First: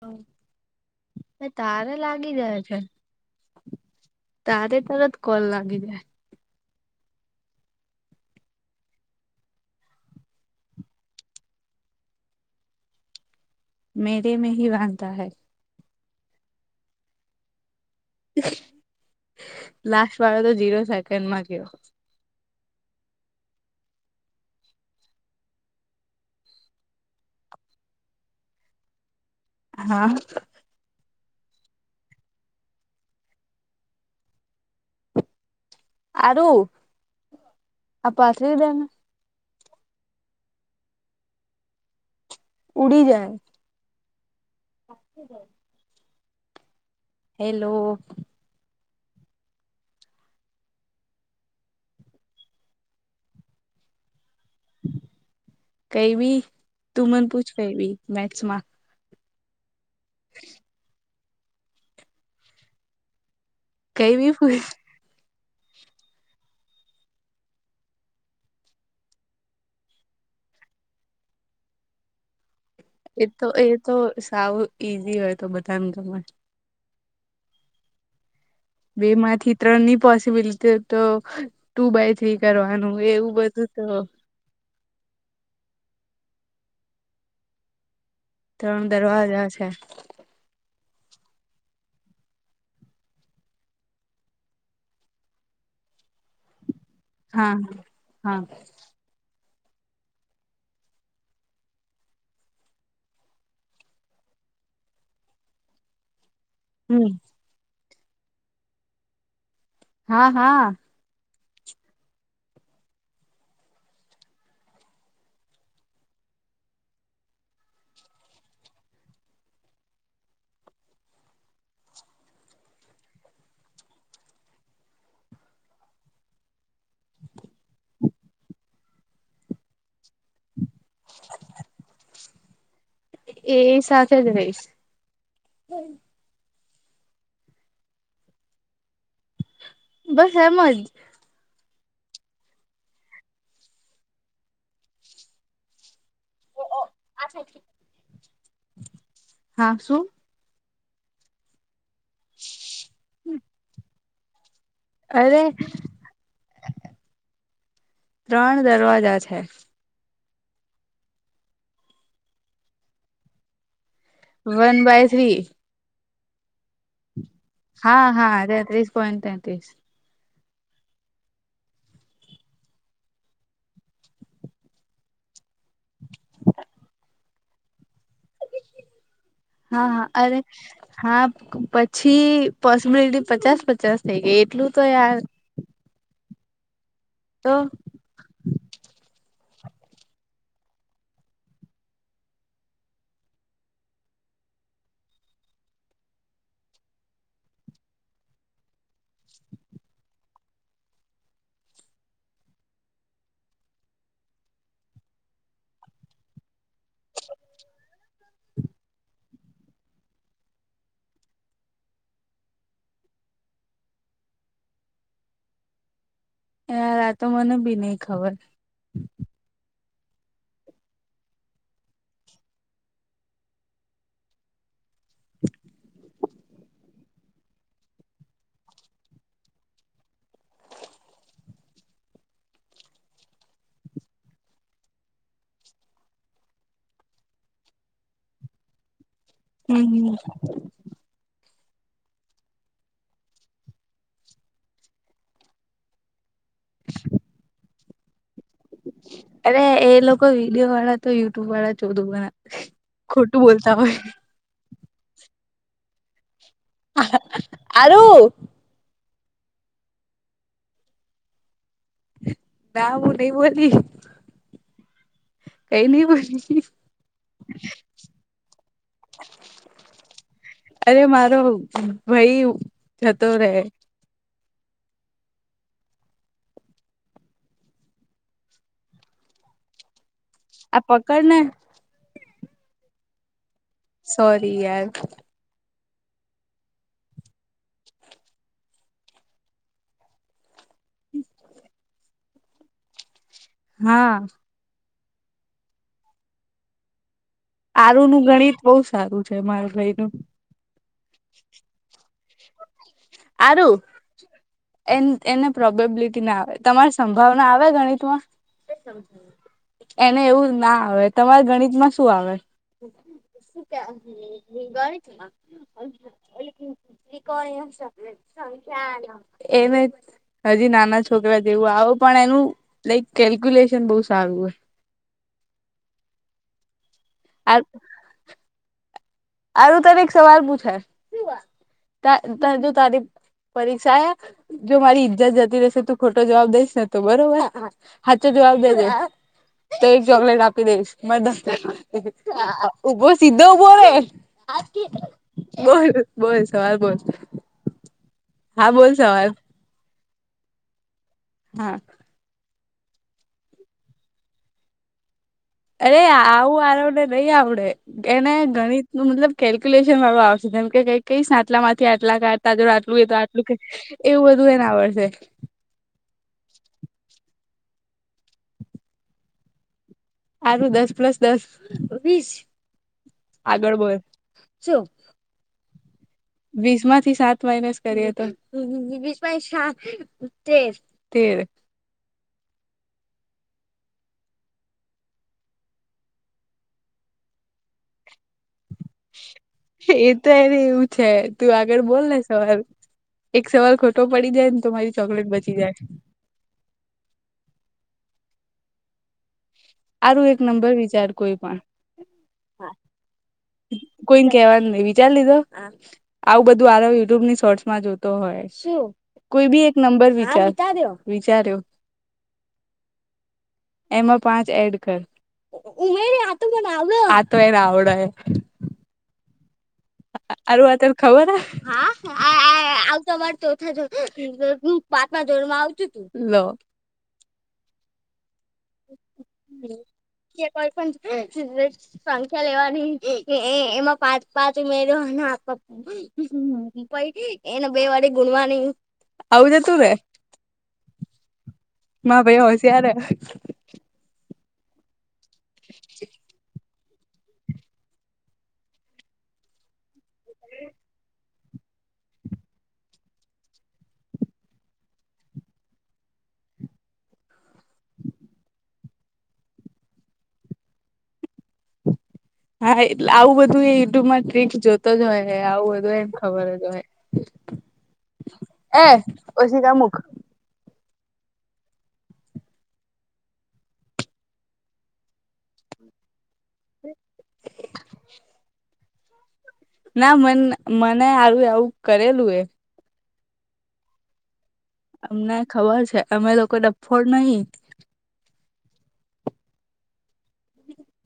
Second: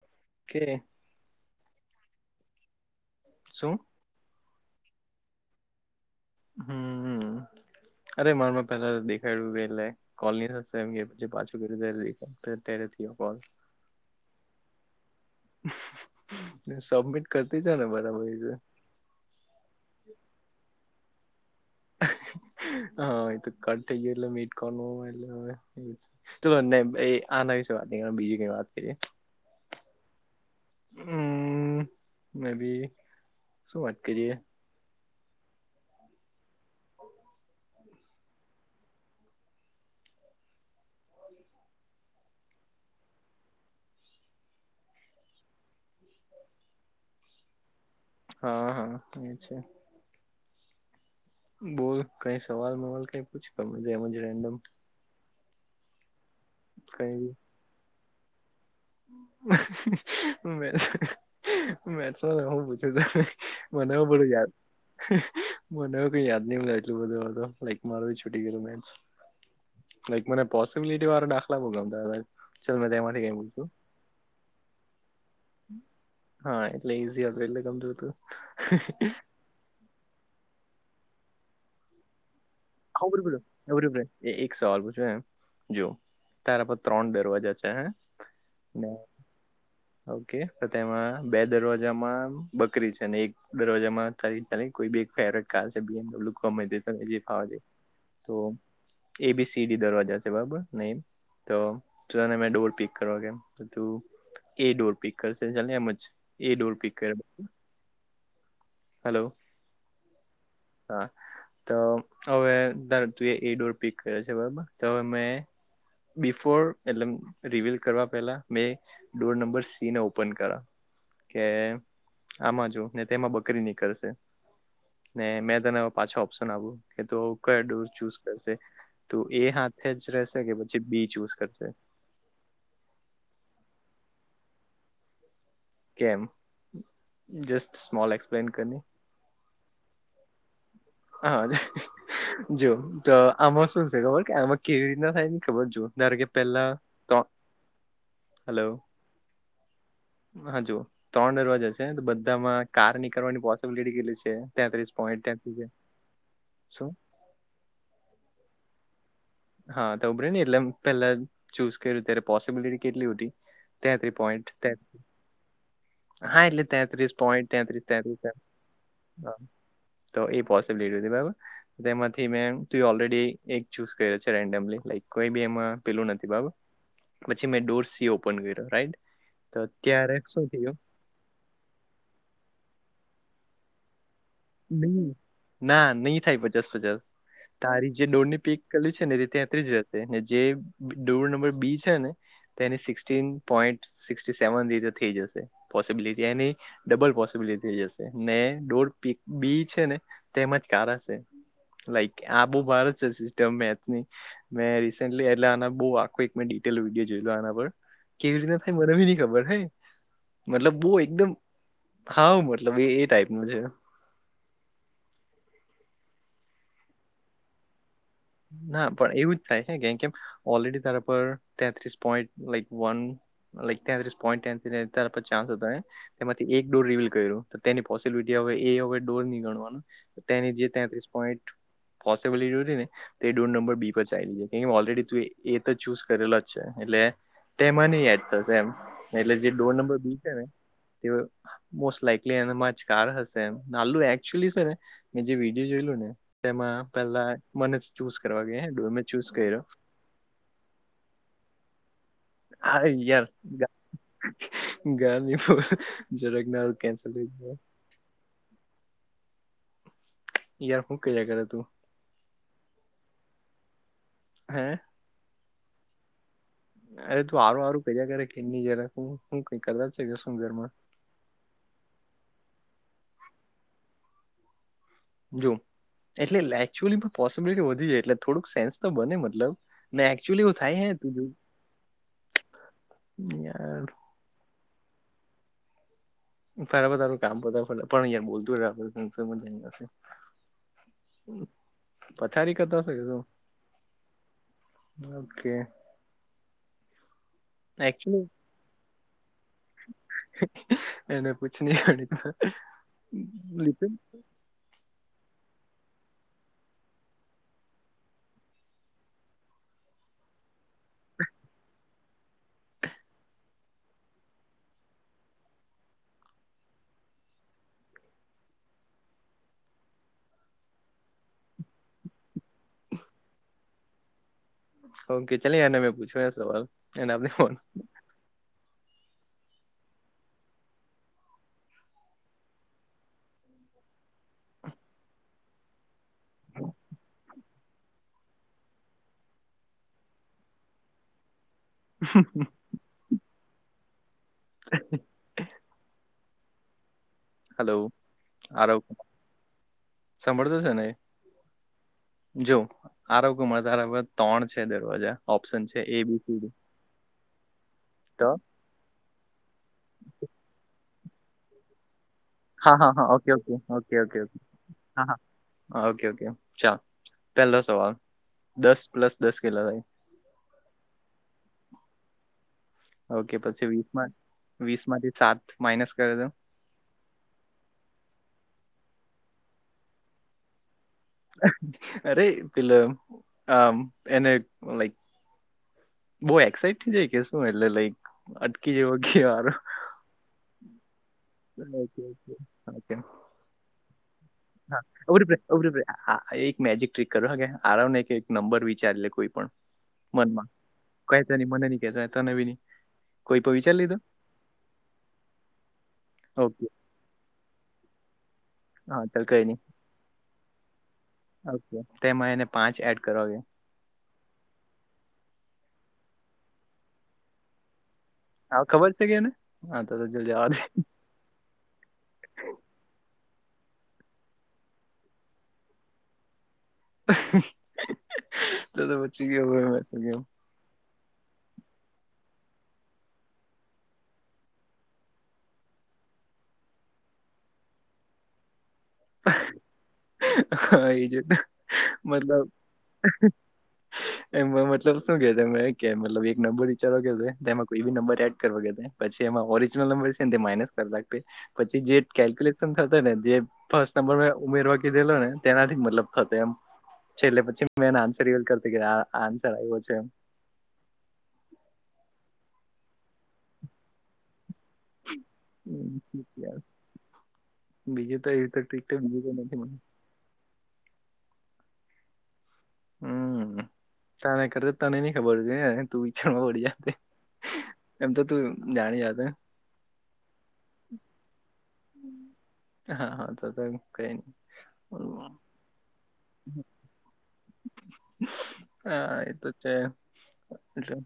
હઓ. કે હ તારે લાગી જાય છે શું તારે તરત કોલ લાગી જાય હમ્મ હમ્મ અરે મારમાં પેલા દેખાડું ની એટલે કોલ નુ ની થાય એમ કે પાછું [unintelligible] કોલ મેરે મે હિ વાંધા હૈ સબમિટ કરતી જા ને બરાબર એ લાસ્ટ વાળો તો ઝીરો સેકન્ડ માં ગયો. હા એ તો કટ થઈ ગયો એટલે મીટ કો એટલે હવે તો આના વિશે વાત નઈ કરવાની બીજી કઈ વાત કરીએ હા. હમ્મ મે બી શું વાત કરીએ આરું આ પાછરી દેને ઉડી જાય આખું જાય હેલો. હા હા એ છે. બોલ કઈ સવાલ મવાલ કઈ પૂછ એમજ રેન્ડમ કઈ ભી તું મન પૂછ કઈ ભી મેથસમા મે મેસ હુ પૂછુ ત મનેવું કઈ બરું બી યાર પૂછ મને કઈ યાદ નહ મળે એટલું બધો લક મારો છૂટી ગયું મેસ લાઈક મને પોસબિલિટી વાળ દાખલામાં ગમતા ચાલ મેં તેમાંથી એ કઈ તો એ પૂછું તો સાવ ઈઝી હોય, તો બધાને ગમ હા એટલે ઈઝી હત એટલે ગમજ હતુ બે માંથી ત્રણ નની પોસિબિલિટી તો ટુ બાય થ્રી કરવાનું હા ઉભી એવું રહો બધું તો ઉભી રહો એ એક સવાલ પૂછો જો તાર પર ત્રણ દરવાજા છે હ ત્રણ દરવાજા છે. ઓકે તેમાં બે દરવાજામાં બકરી છેને, એક દરરોજામાં કો હા તો હા એ બી સીડી દરવાજા છે બરાબર ન તો તું તને મે ડોર પિક કરવા કેમ તુ એ ડોરપિક કરશે ચ એમજ એ ડોર પિક હમ કરે હલો હા હા હા તો હવે તું એ એ ડોર પિક કર્યો છે બરોબર તો હવે મેં બિફોર એટ રિવિલ કરવા પેલા મે ડોર નંબર સી ને ઓપન કર કે આમાં જો ને તેમાં નોકરી નીકળશે ને મેં તને પાછા ઓપ્શન આપ્યું કે તોડોર ચૂઝ કરશે તો એ હાથે જ રહેશે કે પછી બી ચૂઝ કરશે એ સાથે જ રહીશ કેમ જસ્ટ સ્મોલ એક્સપ્લેન કરની બસ એમ જ હા જ જો તો આમાં શું છે ખબર કે આમાં કેવી રીત ના થાયને ખબર જોુ નારે કે પહેલા તો હા હલોવ હા શું હા જોુ ત્રણ દરવાજા છે ને તો બધામા કાર નીકળવાની પોસિબિલિટી કેટલી છે, તેત્રીસ પોઈન્ટ અરે તેત્રીસ છે શું ત્રણ દરવાજા છે. હા તો ઉભરે ન એટલે પેલા ચૂઝ કર્યું ત્યારે પોસિબિલિટી કેટલી ઊટી તેત્રીસ પોઈન્ટ વન બાય થ્રી તે્રી હા એટલે તેત્રીસ પોઈન્ટ તેંત્રીસ હા હા તેત્રીસ પોઈન્ટ તેંત્રીસ તેત્રીસ તો એ પોસિબલિટી બરાબર તેમાંથી મે તુ ઓલરેડી એક ચૂસ ન્ડ કોઈ બી એમાં પેલું નથી, બરાબર પછી મેં ડોર સી ઓપન કર્યો રાઈટ તો હા હા ત્યારે અરે શું થયુ. હા પછી પોસિબિલિટી પચાસ પચાસ થઈ ગઈ. એટલું તો નહી યાર ના નહી થાય પજસ પજસ તો તારી જે ડોરની પીક કરી છે ને તે ત્યાં ત્રીજ રતે ને જે ડોર નંબર બી છેને. એ સિક્ન પોઈન્ટ સ્ સેવન રીતે થઈ જશે પોસિબિલિટી એની ડબલ પોસિબિલિટી જશે ને ડોર પી બી છે ને તેમજ કારા છે. લાઈક આ બહુ ભારત છે, સિસ્ટમ મેથની મેં રિસેન્ટલી એટલે બ આખો એક મેં ડિટેલ વિડીયો જોયલુ આના પર કેવી રીતના થાય મને ભી નઈ ખબર હે મતલબ તુ એકદમ હા મતલબ એ એ ટાઈપનુ છે એમ હા તમને પણ નઈ ખબર હોય. ના પણ એવું જ થાય હે કેમ, કેમ ઓલરેડી તારા પર તેત્રીસ પોઈન્ટ લાઈક વન હવે એક ટાઇમ માટે તારો ચાન્સ હતો એમ. તેમાંથી એક ડોર રિવિલ કર્યું તેની પોસિબિલિટી હવે એ હવે ડોર નહી ગણવાનું. તેની જે તેત્રીસ પોઈન્ટ પોસિબલ હતી ને. તે ડોર નંબર બી પર ચાઇલ્ડ કે ઓલરેડી તું એ તો ચુઝ કરેલો જ છે, એટલે તેમાં નહી યાદ થશે એમ એટલે જે ડોર હમ નંબર હમ બી છે ને. એવો મોસ્ટ લાઈકલી એમાં જ કાર હશે એમ, નાલું એકચુલી છે ને મે જે વિડીયો જોયેલો ને તેમાં પેલા મને જ ચૂઝ કરવા ગયા. ડો મેં ચૂઝ કર્યો અરે એ લોકો વિડીયો વાળા તો યુટ્યુબ વાળા ચોદુ બનાવે. ખોટું બોલતા હોય. ગયા દિવસે જરાકનાલ કેન્સલ થયુ તો. આલુ. યાર હુ કર્યા કરે તુ? ના હું નહી બોલી. હે? એની બૈરી. અરે તું આરું આરું પેજા કરે જ રાખ હું કઈ કલર છે કે ઘરમાં? અરે મારો ભાઈ જતો રહે. જો એટલે એચુઅલી પોસિબિલિટી વધી જાય એટલે થોડુંક સેન્સ તો બને મતલબ. ના એકચુલી આ થાય હૈ તું, જો પકડ ને યાર. સોરી યાર. તારા બધાનું કામ કરતા પણ યાર બોલતુ રેવું એમ. પથારી કરતા હતાં કે શુ? હા. ઓકે. આરું નું એકચુલી ગણિત બહુ સારું છે માર ભાઈ નું. એને પૂછ તો ખરી તો. આરુ. એ એને પ્રોબેબિલિટી ના આવે તમારે સંભાવના આવે ગણિતમાં? એને એવું ના આવે તમારે ગણિતમાં શું આવે? શું કેવાનું ગણિત મા ત્રિકોણ એમ છ [unintelligible] એને હજી નાના છોકરા જેવું આવો પણ એનું લાઈક કેલ્ક્યુલેશન બહુ સારું. ઓકે ચલે યારને મેં પૂછવા યાર સવાલ એને આપને ફોન. હોય આારું તને એક સવાલ પૂછાય. તારે જો તારી પરીક્ષા જો મારી ઈજ્જત જતી રહેશે તો ખોટો જવાબ દઈશ ને તો બરોબર. હાચો જવાબ દે દઈશ, તો એક ચોકલેટ આપી દઈશ મારા દફતર. ઉભો સીધો ઉભો રે બોલ બોલ સવાલ બોલ? હા હલોઆરવ બોલ સવાલ સાંભળતો છે ને? હા. જો આરોગમાં બરાબર ત્રણ છે દરવાજા. ઓપ્શન છે અરે એ બી સી ડી આવું આરોને નઈ આવડે તો એને ગણિત હા મતલબ કેલ્ક્યુલેશન વાળું આવશે તેમ કે કઈ કઈ આટલા માંથી આટલા કાટ તાજુ હા હા આટલું હો હા તો ઓકે આટલું ઓકે ઓકે ઓકે એવું ઓકે બધું એને આવડશે. હા હા ઓકે ઓકે ચાલ પહેલો સવાલ દસ પ્લસ દસ કેટલો થાય? સારું દસ પ્લસ દસ વીસ. ઓકે પછી વીસ માં વીસ માંથી સાત માઇનસ કરે તો? વીસ માંથી સાત માઇનસ કરીએ તો વીસ તેર. અરે પેલ આ એને લાઈક બઉુ એક્સાઈટ થ જાય કે શું એટલે લાઈક અટકી જેવો ઘ. એ તો એને એવું છે. તું આગળ ઓકે બોલ ને ઓકે સવાલ ઓકે એક સવાલ ખોટો પડી જાય ને તો મારી ચોકલેટ બચી જાય હ એક મેજિક ટ્રિક કરો હ કે આરામ ને એક નંબર વિચારી લે કોઈ પણ. આરું એક મનમાં નંબર વિચાર કઈ કોઈ તને પણ મને નહીં કહેતો તને બી નહીં કોઈ પણ વિચારી લીધો કોઈ કેવાનું નઈિ વિચાર લીધો આવું બધું ઓકે આરો યુટ્યુબ ની શોર્ટસમાં જો. તો હોય શું હા ચાલ કઈ કોઈ નહીં બી એક નંબર વિચાર વિચાર્યો. ઓકે તેમાં એને પાંચ એડ કરવાે. એમાં પાંચ એડ કર ઉમેડે તો એને આવડ. હા ખબર છે કે એને હા તો જજવાજ. આરું આ તને ખબર હ હા આવતો અમાર ચોથા પાચમા જોડમાં આવતું તું. લ. ત બચી ગ હોય મેસ ગ. પ. સંખ્યા લેવાની એમાં પાંચ પાંચ ઉમેરવા અને પપ્પ. પાઈ એને બે વાડીે ગુડ મોર્નિંગ આવું જતું ને. હા એજ મા ભાઈ મતલબ હોશિયાર હે એમમાં મતલબ. શું કે તમે કે મતલબ એક નંબર. ચાલ કે એમાં કોઈ બી નંબર એડ કરવા કે પછી એમાં ઓરિજિનલ નંબર છે ને તે માઇનસ કર લખે. પછી જે કેલ્ક્યુલેશન થ ને જે. ફર્સ્ટ નંબર ઉમેરવાકી દેલો ને તેનાથી મતલબ થતો એમ. છેલ્ટલે પછી મેને આન્સર એવ કરતો આ આન્સર આવ્યો છે એમ. હા એટલે આવું બધું એ યુટ્યુબમાં ટ્રક જો. તો જ હોય આવું હત હમ, હોય એમ ઠીક ખબર યાર. જ હોય. બીજું તો એ એ ઓશિકા નથી. મૂક હમ તને કર તને નઈ ખબર છે તું પિકચણ માં પડી જ. એમ તો તું જાણી જાદ. ના મને મને આું એવું કરેલું એ. હા હા તો તો કઈ નહી. અમને ખબર છે અમે લોકોઈ ડફોળ નહીિ. હા એ તો છે એ.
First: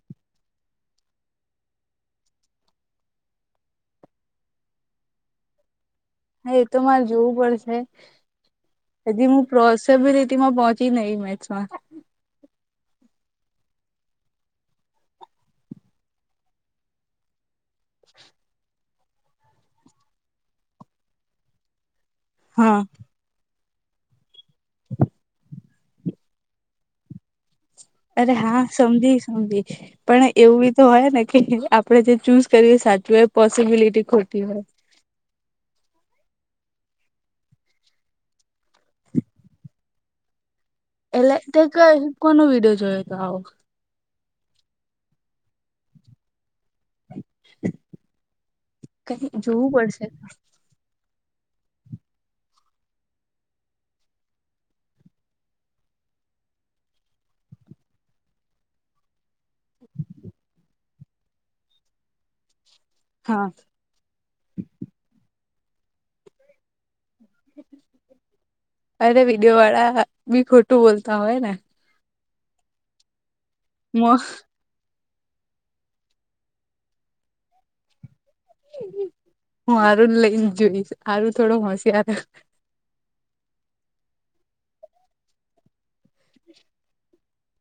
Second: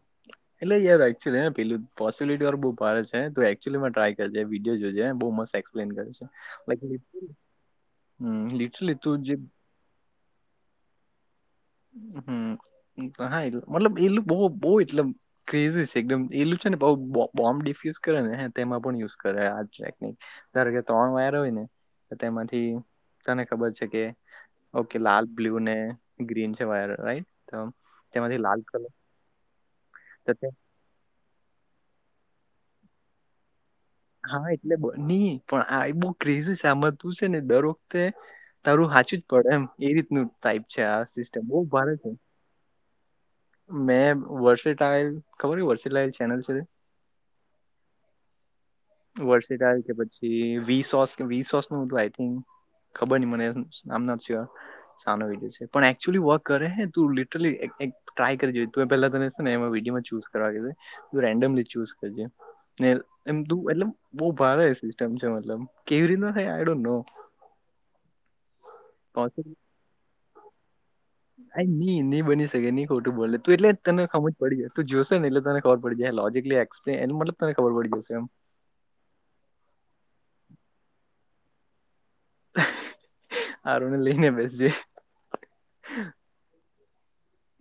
એટલે યારુલી પેલી પોસબિલિટી વાર બઉુ ભારે છે તો એકચુલી મે ટ્રાય કરે વિડીયો જોઈ બુ મ પ્લેન કરે છે. હા એ તો લાઈક મારે જોવું પડશે લિટરલી તું હજી જે હું પ્રો. સભી રીતી માં પહોંચી નઈ મેચમાં. હમ હા એ મતલબ એલું બ બહ એટલ. ક્રેઝ છે એકદમ એલું છે નેમ્. યુઝ કરે ને તેમાં પણ યુઝ કરે આ ટેકનિક કે ત્રણ વાયર હોય ને. તેમાંથી હા તને ખબર છે કે ઓકે લાલ બ્લુ ને ગ્રીન. રાઈટ. તો અરે તેમાંથી હા લાલ કલર સમજી સમજી પણ એવું. તો હોય ને કે આપડે જે ચૂઝ કર એ સાચું એ પોસિબિલિટી. ખોટી હા હોય એટલે નની. પણ આ એ બહ ક્રેઝી સામજવું છે ને દર વખતે તારું સાાચું જ પડે એમ એ રીતનું. ટઇપ છે આ એટલે સિસ્ટમ તે બહ ભારે કઈ છે. કોનો વિડીયો જોયો હતો આવો મેં વર્ષ ટાયલ ખબર હો વર્ષેટાયલ ચેનલ છે. [inaudible] કઈ વર્ષી જોવું તારી કે પડશે પછી વીસ સોસ વીસ સોસનું આઈ થિક ખબરની મને આમ નોટ સ્યોર શાનો વિડીયો છે પણ એકચુઅલી વર્ક કરે હે તુ લિટરલી એક એક ટ્રાય કરી જોઈએ તુએ પેલા તને ને એ વિડીયોમાં ચૂઝ કરવા રેન્ડમલી ચૂઝ કરજે ને એમ હા તુ એટલે બો ભારે સિસ્ટમ છે મતલબ કેવી રીતના થાય આય ડોન્ટનો. અરે વિડીયો વાળા બી ખોટું બોલતા હોય ને. આ ની ની બની શકે ની ખોટું બોલેે તુ એટલે તને મો હમજ પડી જશે. તુ જોશે ને એટલે તને ખબર પડી જાય લોજીકલી એક્પલેન એ મતલબ તને ખબર પડી જશે એમ. હું આરું જ લઈને જોઈશ આરું થોડો હોશિયાર. આરુંને લઈને બેસજે.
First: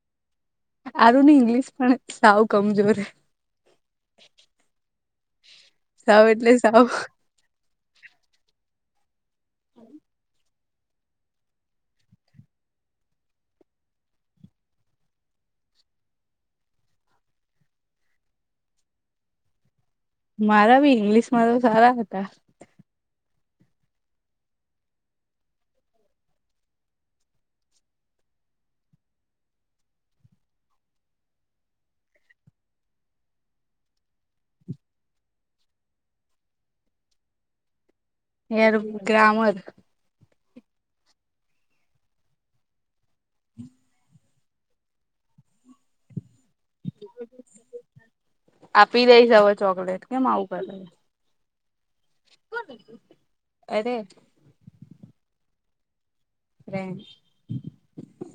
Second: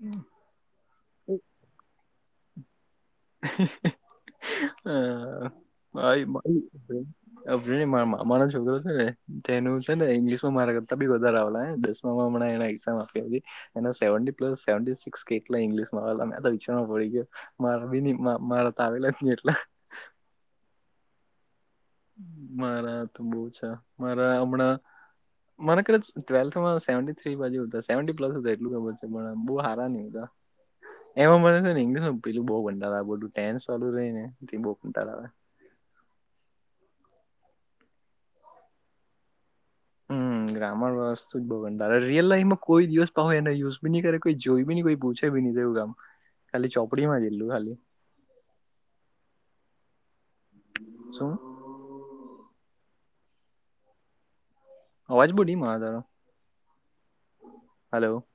હમ. આારુંની ઇંગ્લિશ પણ સાવ કમજોર. હ મારી સાવ એટલે સાવ મારી. ઉભરેની મા મામાનો છોકરો છે ને તેનું છે ને ઇંગ્લિશમાં મારા કરતાં બી વધારે આવેલા હે દસ મા હમણાં એને એક્ઝામ આપ્યા છે. એના સેવન્ટી સવિક્સ કેટલા ઇંગ્લશમાં આવે વિચાર પડી ગયો મા આવી ન મારા તો આવેલા જ ની એટલા. મારા બી ઇંગ્લિશમાં તો સારા હતા. મારા તો બો ઓછા મારા હમણાં મને કદાચ ટ્વેલ્થમાં સેવન્ટી થ્રી બાજુ સેવન્ટી પ્લસ એટલું ખબર છે પણ બો હારાની. [unintelligible] એમાં મને છે ને ઇંગ્લશ પેલું બો કટાળ ટેન્સ વારુ રઈને બઉ કંટાળો આવેે. [unintelligible] ગ્રામર. હમ. ગ્રામર વસ્તુ જ બો રિયલ લાઈફમાં કોઈ દિવસ પાહુ એને યુઝ બીની કરે કોઈ જોઈ બીની કોઈ પૂછે તેવું કામ ખાલી ચોપડીમાં જેટલું ખાલી. આપી દઈશ હવે ચોકલેટ કેમ આવું કરે. શું? અરેે. અવાજ બો ડીમ આવે તારો. [unintelligible] હલો.